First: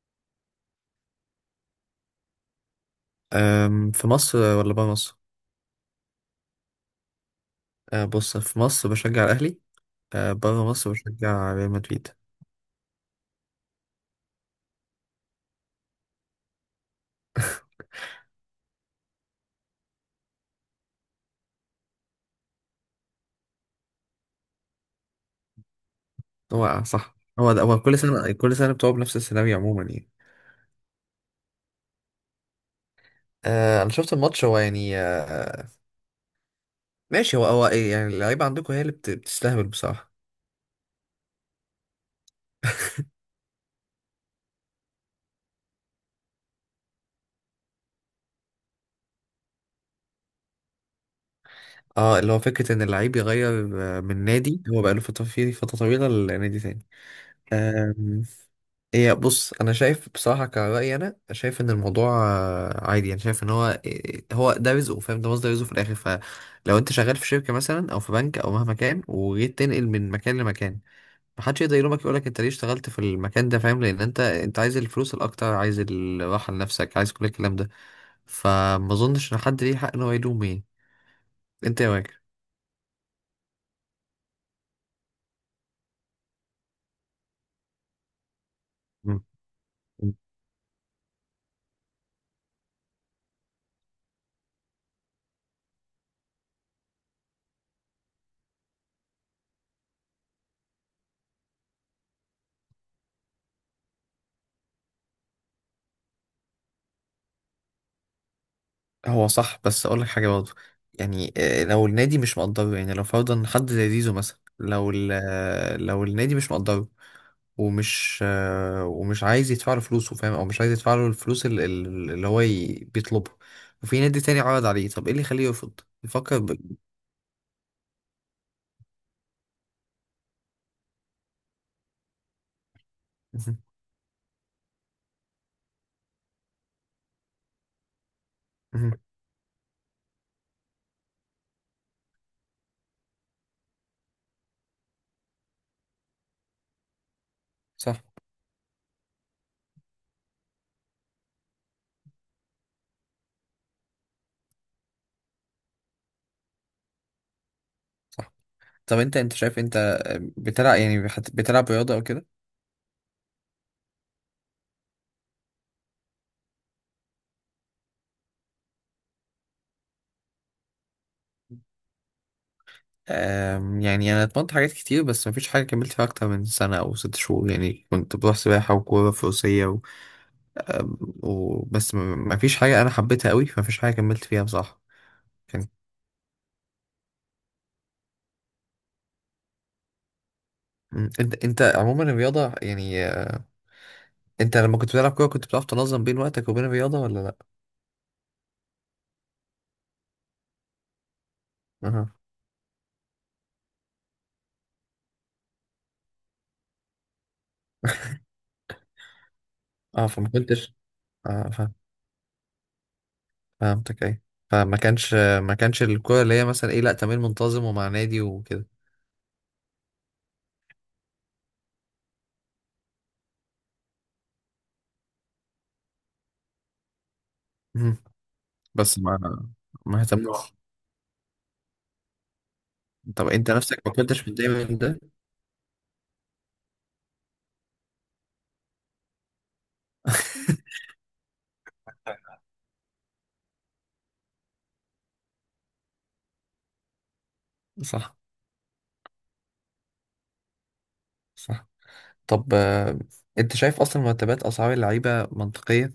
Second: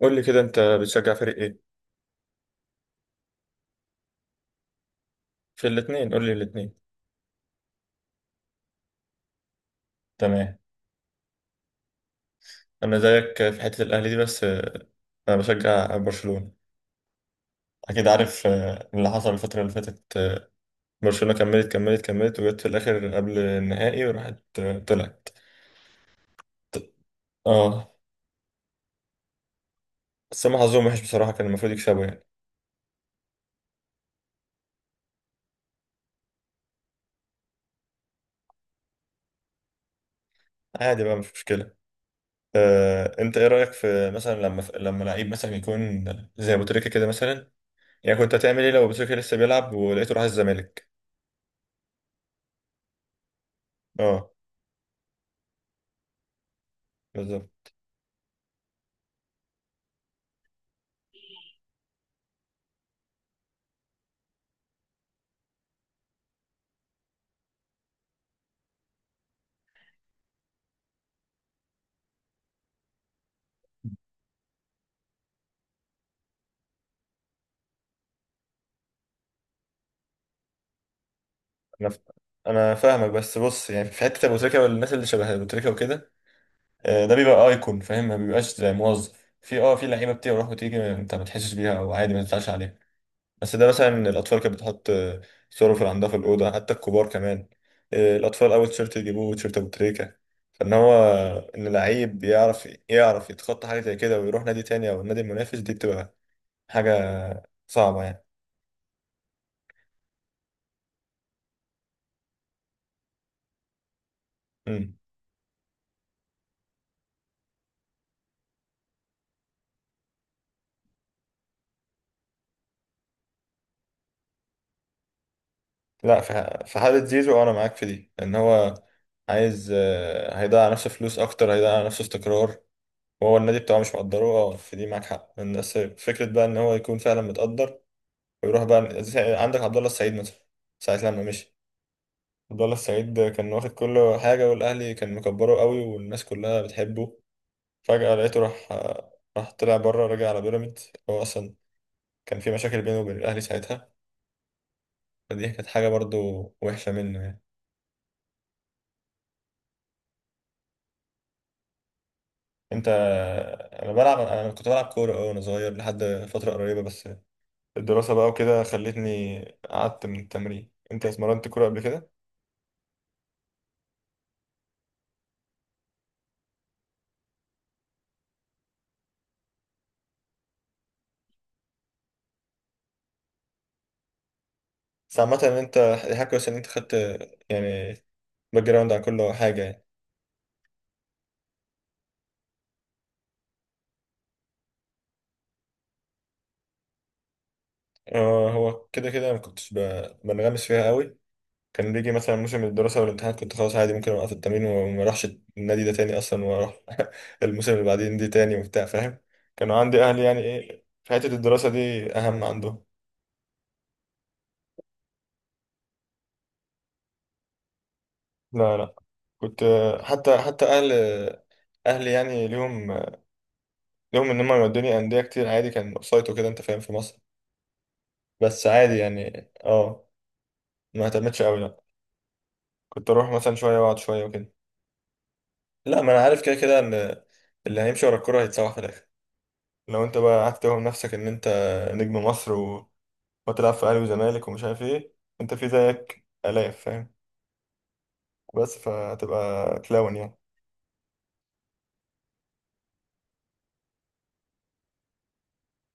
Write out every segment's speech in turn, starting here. قول لي كده، انت بتشجع فريق ايه؟ في مصر ولا بره مصر؟ في الاثنين، قول لي الاثنين. بص، في مصر بشجع الأهلي. تمام. بره مصر بشجع ريال مدريد. انا زيك في حتة الاهلي دي، بس انا بشجع برشلونة. اكيد عارف اللي حصل الفترة اللي فاتت. برشلونة كملت وجت في الاخر قبل النهائي وراحت، طلعت. هو ط- صح هو ده هو اه، كل سنة كل سنة بتقعد بنفس السيناريو عموما يعني. بس هم حظهم وحش بصراحة، كان المفروض يكسبوا يعني. أنا شفت الماتش، هو يعني ماشي. هو إيه يعني، اللعيبة عندكم هي اللي بتستهبل بصراحة. عادي بقى، مش مشكلة. انت ايه رأيك في مثلا لما لعيب مثلا يكون زي ابو تريكة كده مثلا؟ يعني كنت هتعمل ايه لو ابو تريكة لسه بيلعب ولقيته راح الزمالك؟ اه، اللي هو فكرة إن اللعيب يغير من اه، نادي هو بقاله فترة، فيه فترة طويلة، لنادي تاني. بالظبط. هي بص، انا شايف بصراحه، كرايي انا شايف ان الموضوع عادي يعني. شايف ان هو هو ده رزقه، فاهم؟ ده مصدر رزقه في الاخر. فلو انت شغال في شركه مثلا او في بنك او مهما كان، وجيت تنقل من مكان لمكان، محدش يقدر يلومك، يقول لك انت ليه اشتغلت في المكان ده؟ فاهم، لان انت عايز الفلوس الاكتر، عايز الراحه لنفسك، عايز كل الكلام ده. فما اظنش ان حد ليه حق ان هو يلوم ايه انت انا ف... يا انا فاهمك، بس بص، يعني في حته ابو تريكه والناس اللي شبه ابو تريكه وكده، ده بيبقى ايكون فاهم، ما بيبقاش زي راجل. موظف. في لعيبه بتروح وتيجي، انت ما تحسش بيها او عادي ما تزعلش عليها. بس ده مثلا الاطفال كانت بتحط صوره في عندها في الاوضه، حتى الكبار كمان. الاطفال اول تيشيرت يجيبوه تيشيرت ابو تريكه. فان هو ان لعيب يعرف يتخطى حاجه زي كده ويروح نادي تاني او النادي المنافس، دي بتبقى حاجه صعبه هو صح، بس اقول لك حاجه برضه. يعني لو النادي مش مقدره، يعني لو فرضا حد زي زيزو مثلا، لو يعني. ال- آه، لو النادي مش مقدره ومش ومش عايز يدفع له فلوسه، فاهم؟ او مش عايز يدفع له الفلوس اللي هو بيطلبها، وفي نادي تاني عرض عليه، طب ايه اللي يخليه يرفض لا، يفكر في ب... في حالة زيزو، أنا معاك في دي لأن هو عايز، هيضيع على نفسه فلوس أكتر، هيضيع على نفسه استقرار، وهو مهم. النادي بتاعه مش مقدره. في دي معاك حق، الناس فكرة بقى إن هو يكون فعلا متقدر ويروح مهم. بقى عندك عبد الله السعيد مثلا. ساعة لما مشي عبد الله السعيد، كان واخد كل حاجة، والأهلي كان مكبره قوي، والناس كلها بتحبه. صح. فجأة لقيته راح، طلع بره، راجع على بيراميدز. هو أصلا كان في مشاكل بينه وبين الأهلي ساعتها، فدي كانت حاجة برضو وحشة منه يعني. صح. طب انت شايف، انت بتلعب يعني بتلعب رياضه او كده؟ انت، انا كنت بلعب كوره وانا صغير لحد فتره قريبه، بس الدراسه بقى وكده خلتني قعدت من التمرين. انت اتمرنت كوره قبل كده؟ يعني انا اتمرنت حاجات كتير بس مفيش حاجه كملت فيها اكتر من سنه او ست شهور. يعني كنت بروح سباحه وكوره، فروسيه، وبس. مفيش حاجة أنا حبيتها قوي، فمفيش حاجة كملت فيها بصراحة. بس عامه ان كان انت حاجه كويسه ان انت خدت يعني باك جراوند عن كل حاجه يعني. مم. أنت عموما الرياضة يعني، أنت لما كنت بتلعب كورة، كنت بتعرف تنظم بين وقتك وبين الرياضة ولا لأ؟ اه، هو كده كده ما كنتش بنغمس فيها قوي. كان بيجي أها. مثلا موسم الدراسه والامتحانات، كنت خلاص عادي ممكن اوقف التمرين وما اروحش النادي ده تاني اصلا، واروح الموسم اللي بعدين دي تاني وبتاع، فاهم. كانوا عندي أه اهلي فما يعني كنتش. ايه، في حته أه الدراسه فاهم. دي اهم عندهم. فهمتك أي. فما كانش ما كانش الكورة اللي هي مثلا إيه، لأ، تمرين منتظم ومع نادي وكده. لا، لا، كنت حتى اهلي يعني ليهم، ليهم ان هم يودوني انديه كتير عادي، كان اوفسايد وكده، انت فاهم، في مصر. مم. بس عادي بس ما، يعني ما اه. اهتمتش. ما اهتمتش قوي لا. كنت طب اروح أنت مثلا شويه نفسك ما واقعد شويه كنتش وكده. متضايق من ده؟ لا، ما انا عارف كده كده ان اللي هيمشي ورا الكوره هيتسوح في الاخر. لو انت بقى قعدت توهم نفسك ان انت نجم مصر وتلعب في اهلي وزمالك ومش عارف ايه، انت في زيك الاف، فاهم؟ صح. بس فهتبقى كلاون يعني. صح. طب أنت شايف أصلا مرتبات أسعار اللعيبة منطقية؟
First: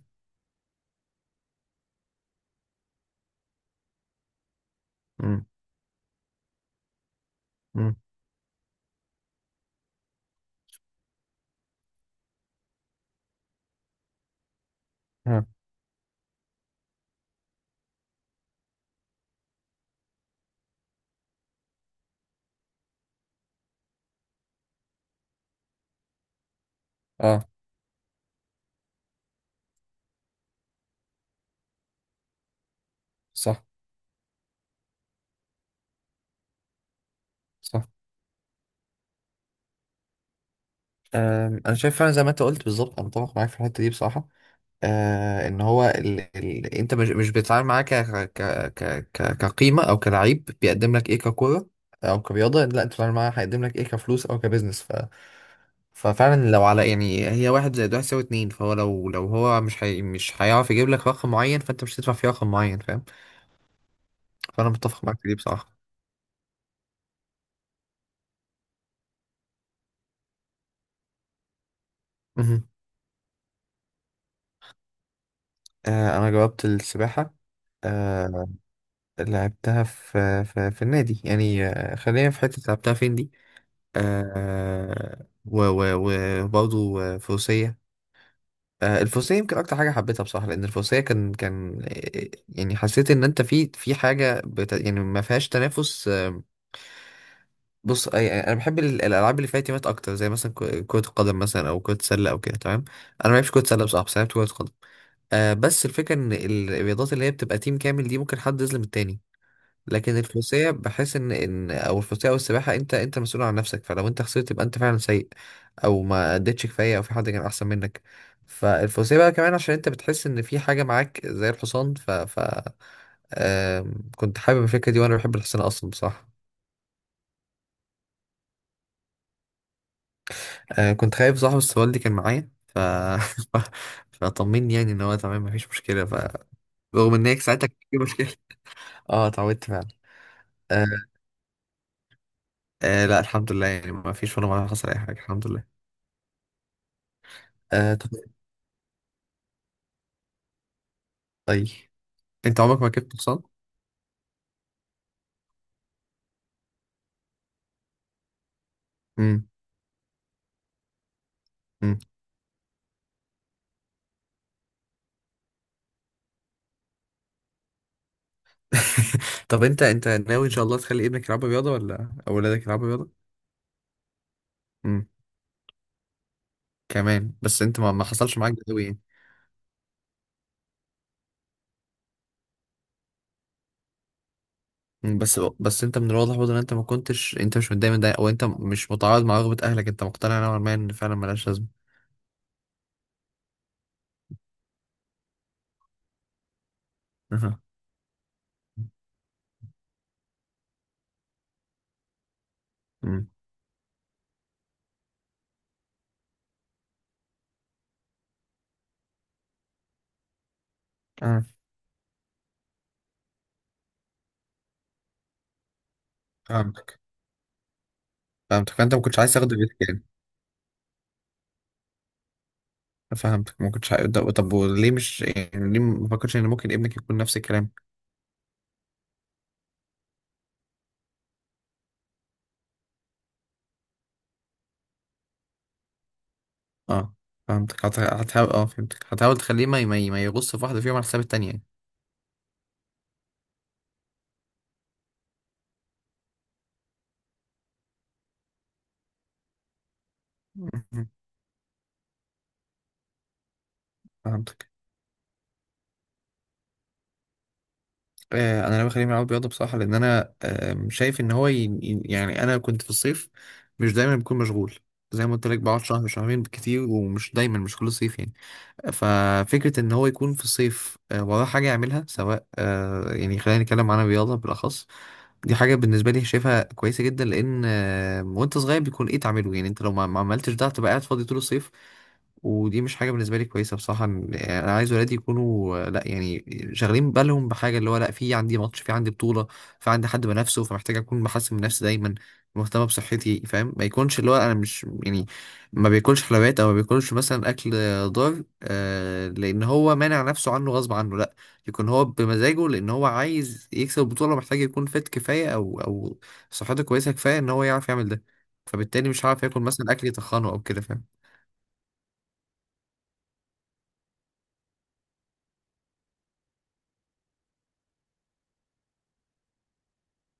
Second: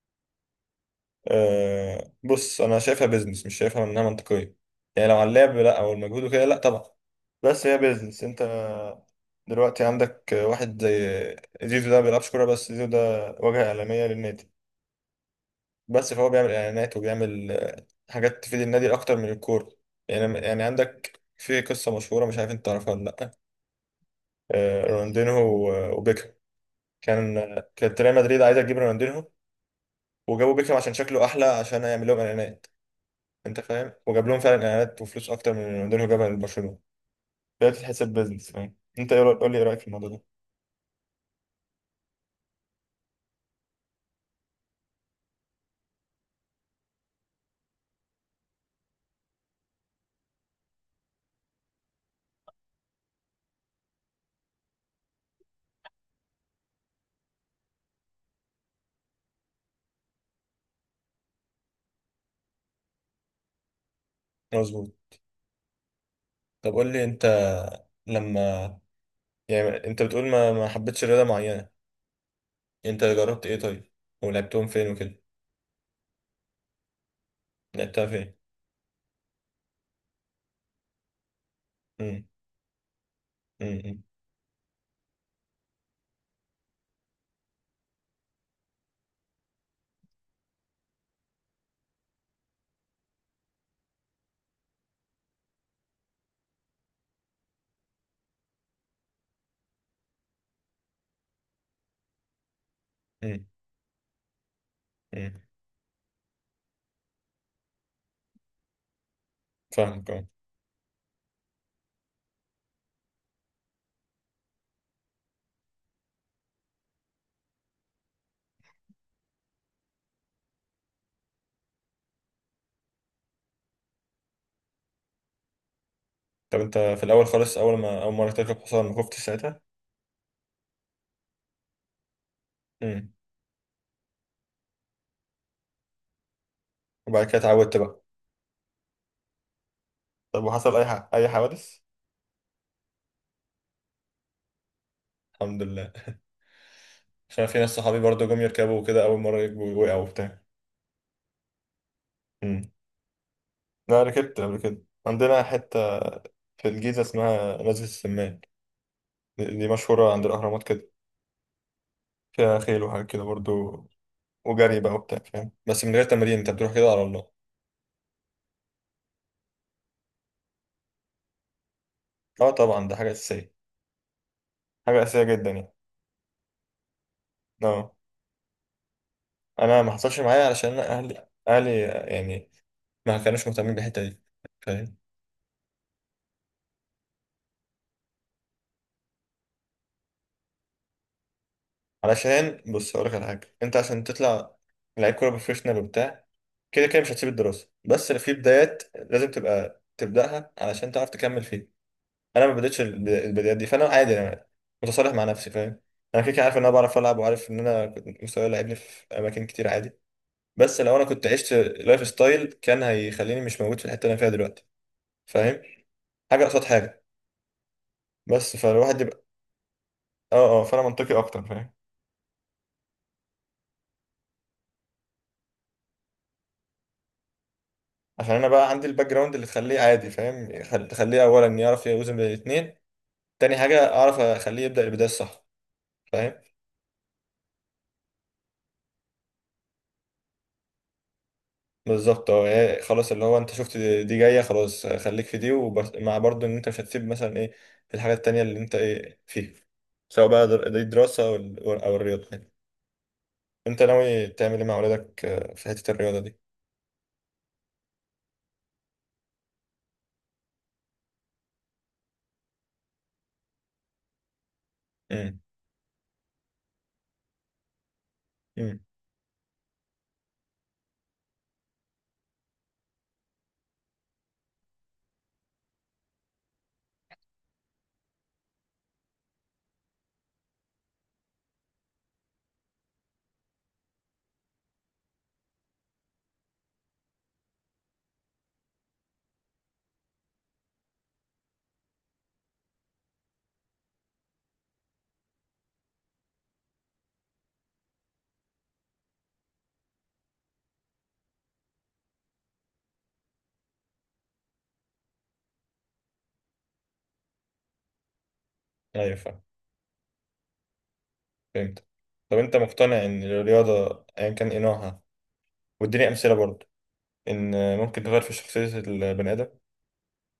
أه، بص، انا شايفها بيزنس، مش شايفها انها منطقيه. يعني لو على مم. اللعب، لا، او المجهود وكده، لا طبعا. بس هي بيزنس. انت دلوقتي عندك واحد زي زيزو، ده ما بيلعبش كوره، بس زيزو ده واجهه اعلاميه للنادي. مم. بس فهو بيعمل اعلانات وبيعمل حاجات تفيد النادي اكتر من الكوره يعني عندك في قصه مشهوره، مش عارف انت تعرفها ولا لا. رونالدينهو وبيكهام. كان اه. كانت ريال مدريد عايزه تجيب رونالدينهو، وجابوا بيكهام عشان شكله احلى عشان يعمل لهم اعلانات. انت صح. فاهم، وجاب لهم فعلا اعلانات وفلوس اكتر من اللي رونالدينيو جابها لبرشلونه. فهي صح. بتتحسب بيزنس، فاهم. انت ايه قول لي ايه رايك في الموضوع ده؟ انا شايف فعلا زي ما انت قلت بالظبط، انا متفق معاك في الحته دي بصراحه. آه ان هو ال... ال... انت مش بتتعامل معاه ك... ك... ك... ك... كقيمه او كلعيب بيقدم لك ايه ككوره او كرياضه، لا، انت بتتعامل معاه هيقدم لك ايه كفلوس او كبزنس، ف... ففعلا لو على يعني، هي واحد زائد واحد يساوي اتنين، فهو لو هو مش هي... مش هيعرف يجيب لك رقم معين، فانت مش هتدفع فيه رقم معين، فاهم. فانا مظبوط. متفق معاك في دي بصراحه. طب قول لي انت، لما، يعني انت بتقول ما حبيتش رياضه معينه، مهم. انت جربت ايه طيب ولعبتهم فين وكده؟ آه انا جاوبت السباحه. لعبتها فين؟ آه، لعبتها في النادي يعني امم. خلينا في حتة لعبتها فين دي. امم. آه و وبرضه فروسية. آه، الفروسية يمكن أكتر حاجة حبيتها بصراحة، لأن الفروسية كان يعني حسيت إن أنت في في حاجة بت يعني ما فيهاش تنافس بص يعني أنا بحب الألعاب اللي فيها تيمات أكتر، زي مثلا كرة القدم مثلا، أو كرة السلة، أو كده تمام. أنا ما امم. بحبش كرة السلة بصراحة، بس لعبت كرة قدم. امم. آه بس الفكرة إن الرياضات اللي هي بتبقى تيم كامل دي ممكن حد يظلم التاني. فاهمك، لكن اه. الفروسية بحس ان او الفروسية او السباحة، انت مسؤول عن نفسك، فلو انت خسرت يبقى انت فعلا سيء، او ما اديتش كفاية، او في حد كان احسن منك. فالفروسية بقى كمان عشان انت بتحس ان في حاجة معاك زي الحصان، كنت حابب الفكرة دي، وانا بحب الحصان اصلا بصراحة. طب انت في الاول خالص، اول مره تركب حصان ما خفتش ساعتها؟ كنت خايف صاحب، بس والدي كان معايا ف امم. فطمني يعني ان هو تمام، مفيش مشكلة ف، رغم ان وبعد هي كده ساعتها كان اتعودت في بقى. مشكلة. اه، اتعودت فعلا. طب وحصل آه. اي حوادث؟ آه لا الحمد لله، يعني مفيش ولا مرة حصل اي حاجة، الحمد الحمد لله. لله، عشان في ناس آه صحابي طيب. برضو جم يركبوا وكده، اول مره يركبوا وقعوا وبتاع. طيب. انت عمرك ما ركبت حصان. أنا ركبت قبل كده، عندنا حتة في الجيزة اسمها نزلة السمان. دي امم. دي مشهورة عند الأهرامات كده، امم. فيها خيل وحاجات كده برضو، وجري بقى وبتاع، فاهم. بس من غير تمرين، أنت بتروح كده على الله. طب انت ناوي ان شاء الله تخلي ابنك يلعب رياضه، ولا أه، اولادك طبعا، يلعبوا ده حاجة رياضه؟ أساسية، حاجة امم. أساسية جدا يعني. كمان بس انت ما, أه، ما حصلش معاك ده قوي يعني. أنا ما حصلش معايا علشان أنا أهلي يعني ما كانوش مهتمين بالحتة دي، فاهم. مم. بس انت من الواضح برضه ان انت ما كنتش انت مش متضايق من ده، او انت مش متعارض مع رغبه اهلك، انت مقتنع نوعا ما ان فعلا ملهاش لازمه. علشان بص، هقولك على حاجة. أنت عشان تطلع لعيب كورة بروفيشنال وبتاع، كده كده مش هتسيب اها. الدراسة، بس في بدايات لازم تبقى تبدأها علشان تعرف تكمل فيها. انا ما بديتش امم. البدايات دي، فانا عادي، انا متصالح مع نفسي، فاهم. انا كده كده عارف ان انا بعرف العب، وعارف ان انا كنت مستواي لعبني في اماكن كتير عادي. بس لو انا كنت اه عشت لايف ستايل كان هيخليني مش موجود في الحته اللي انا فيها دلوقتي، فاهم. حاجه قصاد فهمتك. حاجه. بس فهمتك، فانت فالواحد ما كنتش يبقى، عايز تاخده بيتك يعني. اه، اه، فانا منطقي اكتر، فاهم. فهمتك ما كنتش عايز. طب، طب وليه مش يعني ليه ما فكرتش ان ممكن ابنك يكون نفس الكلام؟ عشان انا بقى عندي الباك جراوند اللي تخليه عادي، فاهم، تخليه اولا يعرف يوزن بين الاثنين، تاني حاجه اعرف اخليه يبدا البدايه الصح، فاهم. اه فهمتك، هتحاول. اه فهمتك، هتحاول تخليه ما يغص في واحدة فيهم على حساب التانية يعني. بالظبط، اه. يعني خلاص، اللي هو انت شفت دي جايه خلاص، خليك في دي، ومع برضه ان انت مش هتسيب مثلا ايه الحاجات التانية اللي انت ايه فيها، سواء بقى دي مهم. دراسه او الرياضه يعني. انت ناوي تعمل ايه فهمتك. مع اولادك في حته الرياضه دي؟ انا لو خليه يلعب رياضة بصراحة، لان انا شايف ان هو ي... يعني انا كنت في الصيف مش دايما بكون مشغول، زي ما امم. قلت لك بقعد شهر شهرين بالكتير، ومش دايما، مش كل صيف يعني. امم. ففكرة إن هو يكون في الصيف وراه حاجة يعملها، سواء يعني خلينا نتكلم عن الرياضة بالأخص، دي حاجة بالنسبة لي شايفها كويسة جدا، لأن وأنت صغير بيكون إيه تعمله، يعني أنت لو ما عملتش ده هتبقى قاعد فاضي طول الصيف، ودي مش حاجة بالنسبة لي كويسة بصراحة. إن- يعني أنا عايز ولادي يكونوا لأ يعني شاغلين بالهم بحاجة، اللي هو لأ، في عندي ماتش، في عندي بطولة، في عندي حد بنافسه، فمحتاج أكون بحسن من نفسي دايما، مهتمة بصحتي، فاهم؟ ما يكونش اللي هو أنا مش يعني ما بياكلش حلويات، أو ما بياكلش مثلا أكل ضار لان هو مانع نفسه عنه غصب عنه، لا، يكون هو بمزاجه، لان هو عايز يكسب البطوله، محتاج يكون فت كفايه، او او صحته كويسه كفايه ان هو يعرف يعمل ده. فبالتالي ايوه، مش فاهم. هعرف ياكل مثلا اكل يتخنه او كده، فاهم. فهمت. طب انت مقتنع ان الرياضه ايا كان ايه نوعها، واديني امثله برضه، ان ممكن تغير في شخصيه البني ادم؟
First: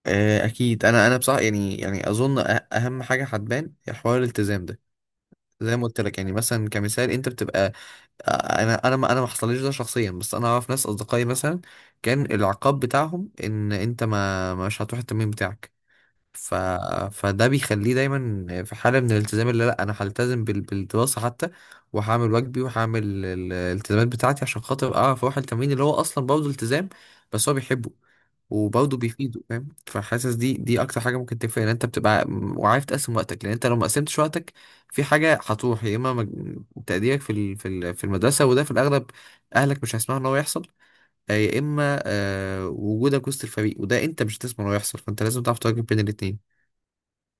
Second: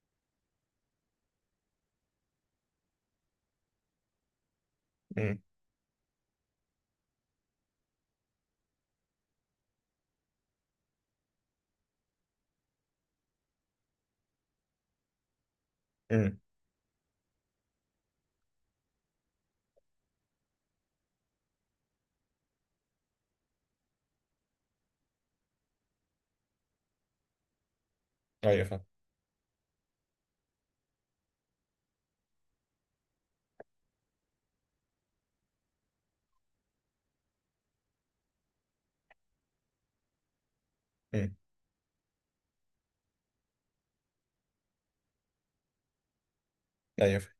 اكيد، انا بصراحه يعني يعني اظن اهم حاجه هتبان هي حوار الالتزام ده. امم. زي ما قلت لك يعني مثلا كمثال، انت بتبقى آه، انا ما حصلليش ده شخصيا، بس انا اعرف ناس اصدقائي مثلا كان العقاب بتاعهم ان انت ما مش هتروح التمرين بتاعك. امم. ف... فده بيخليه دايما في حالة من الالتزام اللي لا انا هلتزم بال... بالدراسة حتى، وهعمل واجبي، وهعمل الالتزامات بتاعتي عشان خاطر اعرف اروح التمرين اللي هو اصلا برضه التزام، بس هو بيحبه، ايوه، فاهم. وبرضه بيفيده، فاهم؟ فحاسس دي اكتر حاجة ممكن تفرق، ان انت بتبقى وعارف تقسم وقتك، لان انت لو ما قسمتش وقتك في حاجة هتروح، يا اما تقديرك في ال... في ال... في المدرسة، وده في الاغلب اهلك مش هيسمعوا ان هو يحصل، امم. يا اما وجودك وسط الفريق، وده انت مش هتسمع انه يحصل، فانت لازم تعرف تواجه بين الاتنين. ايوه، فاهم.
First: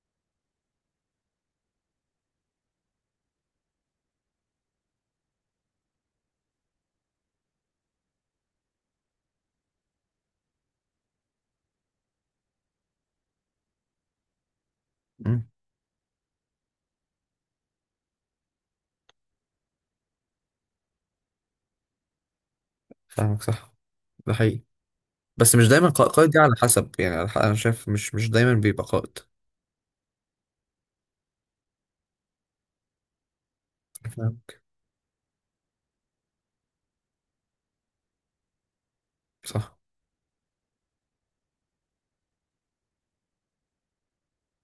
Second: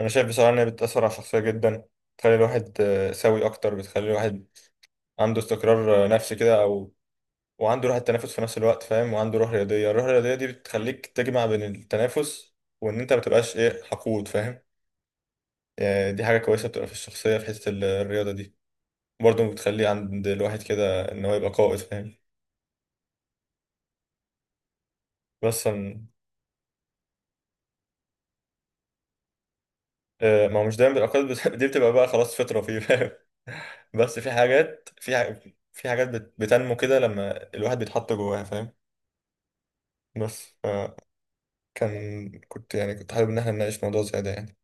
انا شايف بصراحه ان هي بتاثر على الشخصيه جدا، بتخلي الواحد سوي اكتر، بتخلي الواحد عنده استقرار نفسي كده، او وعنده روح التنافس في نفس الوقت، فاهم، وعنده روح رياضيه. الروح الرياضيه دي بتخليك تجمع بين التنافس وان انت ما تبقاش ايه حقود، فاهم. مم. يعني دي حاجه كويسه بتبقى في الشخصيه في حته الرياضه دي. برضه بتخلي عند الواحد كده ان هو يبقى قائد، فاهم. فاهمك صح، ده حقيقي. بس بس مش دايما أن- قائد، دي على حسب يعني، على انا شايف مش دايما بيبقى قائد، ما هو مش دايما بيبقى قائد بس دي بتبقى بقى خلاص فطره فيه، فاهم. بس في فاهم؟ حاجات في حاجات بتنمو كده لما الواحد بيتحط جواها، فاهم. صح. بس يعني كنت حابب ان احنا نناقش موضوع زي ده يعني.